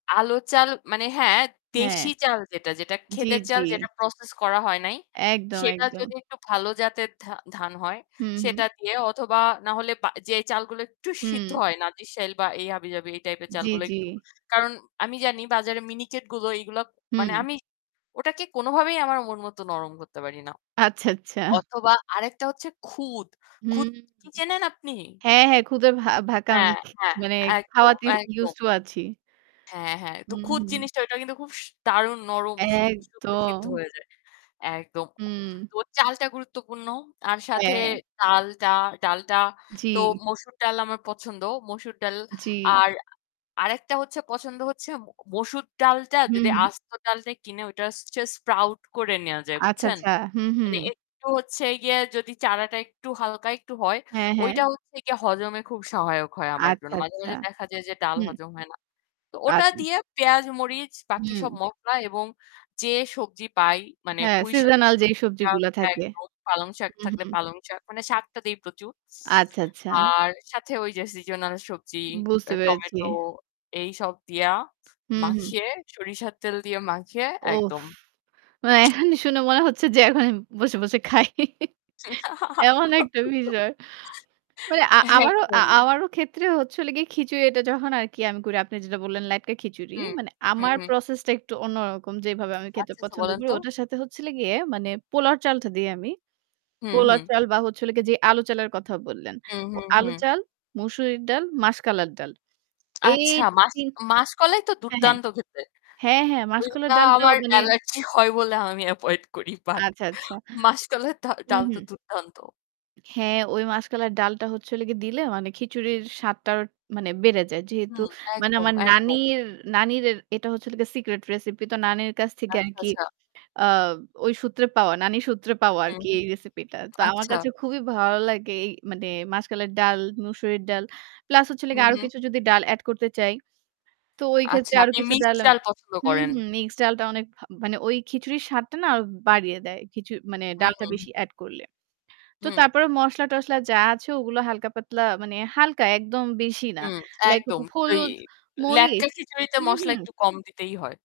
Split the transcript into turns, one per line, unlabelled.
আলু, চাল মানে, হ্যাঁ,
হ্যাঁ।
দেশি চাল যেটা, যেটা
জি,
ক্ষেতের
জি।
চাল, যেটা process করা হয় নাই
একদম,
সেটা
একদম।
যদি একটু ভালো জাতের ধা ধান হয়
হুম, হুম।
সেটা দিয়ে অথবা না হলে বা যে চালগুলো একটু সিদ্ধ
হুম।
হয় না, নাজিরশাইল বা এই হাবিজাবি এই type এর
জি,
চালগুলো
জি।
একটু। কারণ আমি জানি বাজারে মিনিকেট গুলো এইগুলা মানে
হুম।
আমি ওটাকে কোনোভাবেই আমার মন মতো নরম করতে পারি না।
আচ্ছা, আচ্ছা।
অথবা আরেকটা হচ্ছে খুদ।
হুম,
খুদ
হুম।
কি চেনেন আপনি?
হ্যাঁ, হ্যাঁ, খুদে ভা ভাকাম আমি
হ্যাঁ, হ্যাঁ,
মানে
একদম,
খাওয়াতে
একদম।
used to আছি।
হ্যাঁ, হ্যাঁ, তো
হুম,
খুদ
হুম।
জিনিসটা ওইটাও কিন্তু খুব স দারুণ নরম, সু সুন্দর
একদম।
সিদ্ধ হয়ে যায়, একদম।
উম
তো চালটা গুরুত্বপূর্ণ, আর সাথে
হ্যাঁ।
ডালটা, ডালটা
জি।
তো মসুর ডাল আমার পছন্দ। মসুর ডাল
জি।
আর আরেকটা হচ্ছে পছন্দ হচ্ছে ম মসুর ডালটা
হু,
যদি
হুম।
আস্ত ডালটা নিয়ে কিনে ওটা just sprout করে নেয়া যায়,
আচ্ছা,
বুঝছেন?
আচ্ছা। হুম,
মানে
হুম।
একটু হচ্ছে গিয়ে যদি চারাটা একটু হালকা একটু হয়,
হ্যাঁ, হ্যাঁ।
ওইটা হচ্ছে গিয়ে হজমে খুব সহায়ক হয় আমার
আচ্ছা,
জন্য। মাঝে,
আচ্ছা।
মাঝে দেখা যায় যে ডাল
হুম।
হজম হয় না। তো ওটা
আচ্ছা।
দিয়ে পেঁয়াজ, মরিচ, বাকি
হুম।
সব মসলা এবং যে সবজি পাই মানে
হ্যাঁ,
পুঁই শাক,
seasonal যেই
[unintelligible]
সবজিগুলো থাকে।
একদম, পালং শাক
হুম,
থাকলে
হুম।
পালং শাক মানে শাকটা দেই প্রচুর।
আচ্ছা, আচ্ছা।
আর সাথে ওই যে seasonal সবজি,
বুঝতে
অ্যা
পেরেছি।
tomato এইসব দিয়া
হুম, হুম।
মাখিয়ে সরিষার তেল দিয়ে মাখিয়ে
উফ!
একদম।
মানে এখনই শুনে মনে হচ্ছে যে এখনই বসে, বসে খাই। এমন একটা বিষয়। মানে আ-আমারও,
একদমই।
আ-আমারও ক্ষেত্রে হচ্ছে হলো গিয়ে খিচুড়ি এটা যখন আর কি আমি করি, আপনি যেটা বললেন, ল্যাট্কা খিচুড়ি।
হুম,
মানে
হুম,
আমার
হুম।
process টা একটু অন্যরকম। যেভাবে আমি খেতে
আচ্ছা, আচ্ছা
পছন্দ
বলেন
করি
তো।
ওটার সাথে হচ্ছে হলো গিয়ে মানে পোলাওর চালটা দেই আমি,
হুম,
পোলাওর
হুম।
চাল বা হচ্ছে হলো গিয়ে যে আলু চালের কথা বললেন।
হুম,
ও
হুম,
আলু
হুম।
চাল, মসুরের ডাল, মাসকালের ডাল এই
আচ্ছা, মাস
৩
মাস কলাই তো
হ্যাঁ, হ্যাঁ।
দুর্দান্ত খেতে।
হ্যাঁ, হ্যাঁ, মাসকালের
ওইটা
ডালটাও
আমার
মানে
allergy হয় বলে আমি avoid করি, but
আচ্ছা, আচ্ছা।
মাস কলাইয়ের দ
হুম,
ডাল তো
হুম।
দুর্দান্ত।
হ্যাঁ, ওই মাসকালের ডালটা হচ্ছে হলো গিয়ে দিলে মানে খিচুড়ির স্বাদটা আরও মানে বেড়ে যায়। যেহেতু
হুম,
মানে
একদম,
আমার
একদম।
নানির, নানিরের এটা হচ্ছে হলো গিয়ে secret recipe. তো নানির কাছ থেকে আর
আচ্ছা,
কি
আচ্ছা।
অ ওই সূত্রে পাওয়া, নানির সূত্রে পাওয়া আর
হুম,
কি
হুম।
এই recipe টা। তো আমার
আচ্ছা।
কাছে খুবই ভালো লাগে এই মানে মাসকালের ডাল, মসুরের ডাল প্লাস হচ্ছে হলো
হুম,
গিয়ে আরও
হুম।
কিছু যদি ডাল add করতে চাই তো ওই ক্ষেত্রে
আচ্ছা,
আরও
আপনি
কিছু ডাল
মিক্সড
আমি
ডাল পছন্দ
হুম,
করেন?
হুম। মিক্সড ডালটা অনেক ভা মানে ওই খিচুড়ির স্বাদটা না আরও বাড়িয়ে দেয়। খিচু মানে
হুম,
ডালটা
হুম।
বেশি add করলে। তো
হুম।
তারপরে মসলা-টসলা যা আছে ওগুলো হালকা পাতলা মানে হালকা একদম বেশি না।
হুম,
Like হ
একদম। ওই
হলুদ,
ল্যাট্কা
মরিচ
খিচুড়িতে
হুম,
মসলা
হুম।
একটু কম দিতেই হয়।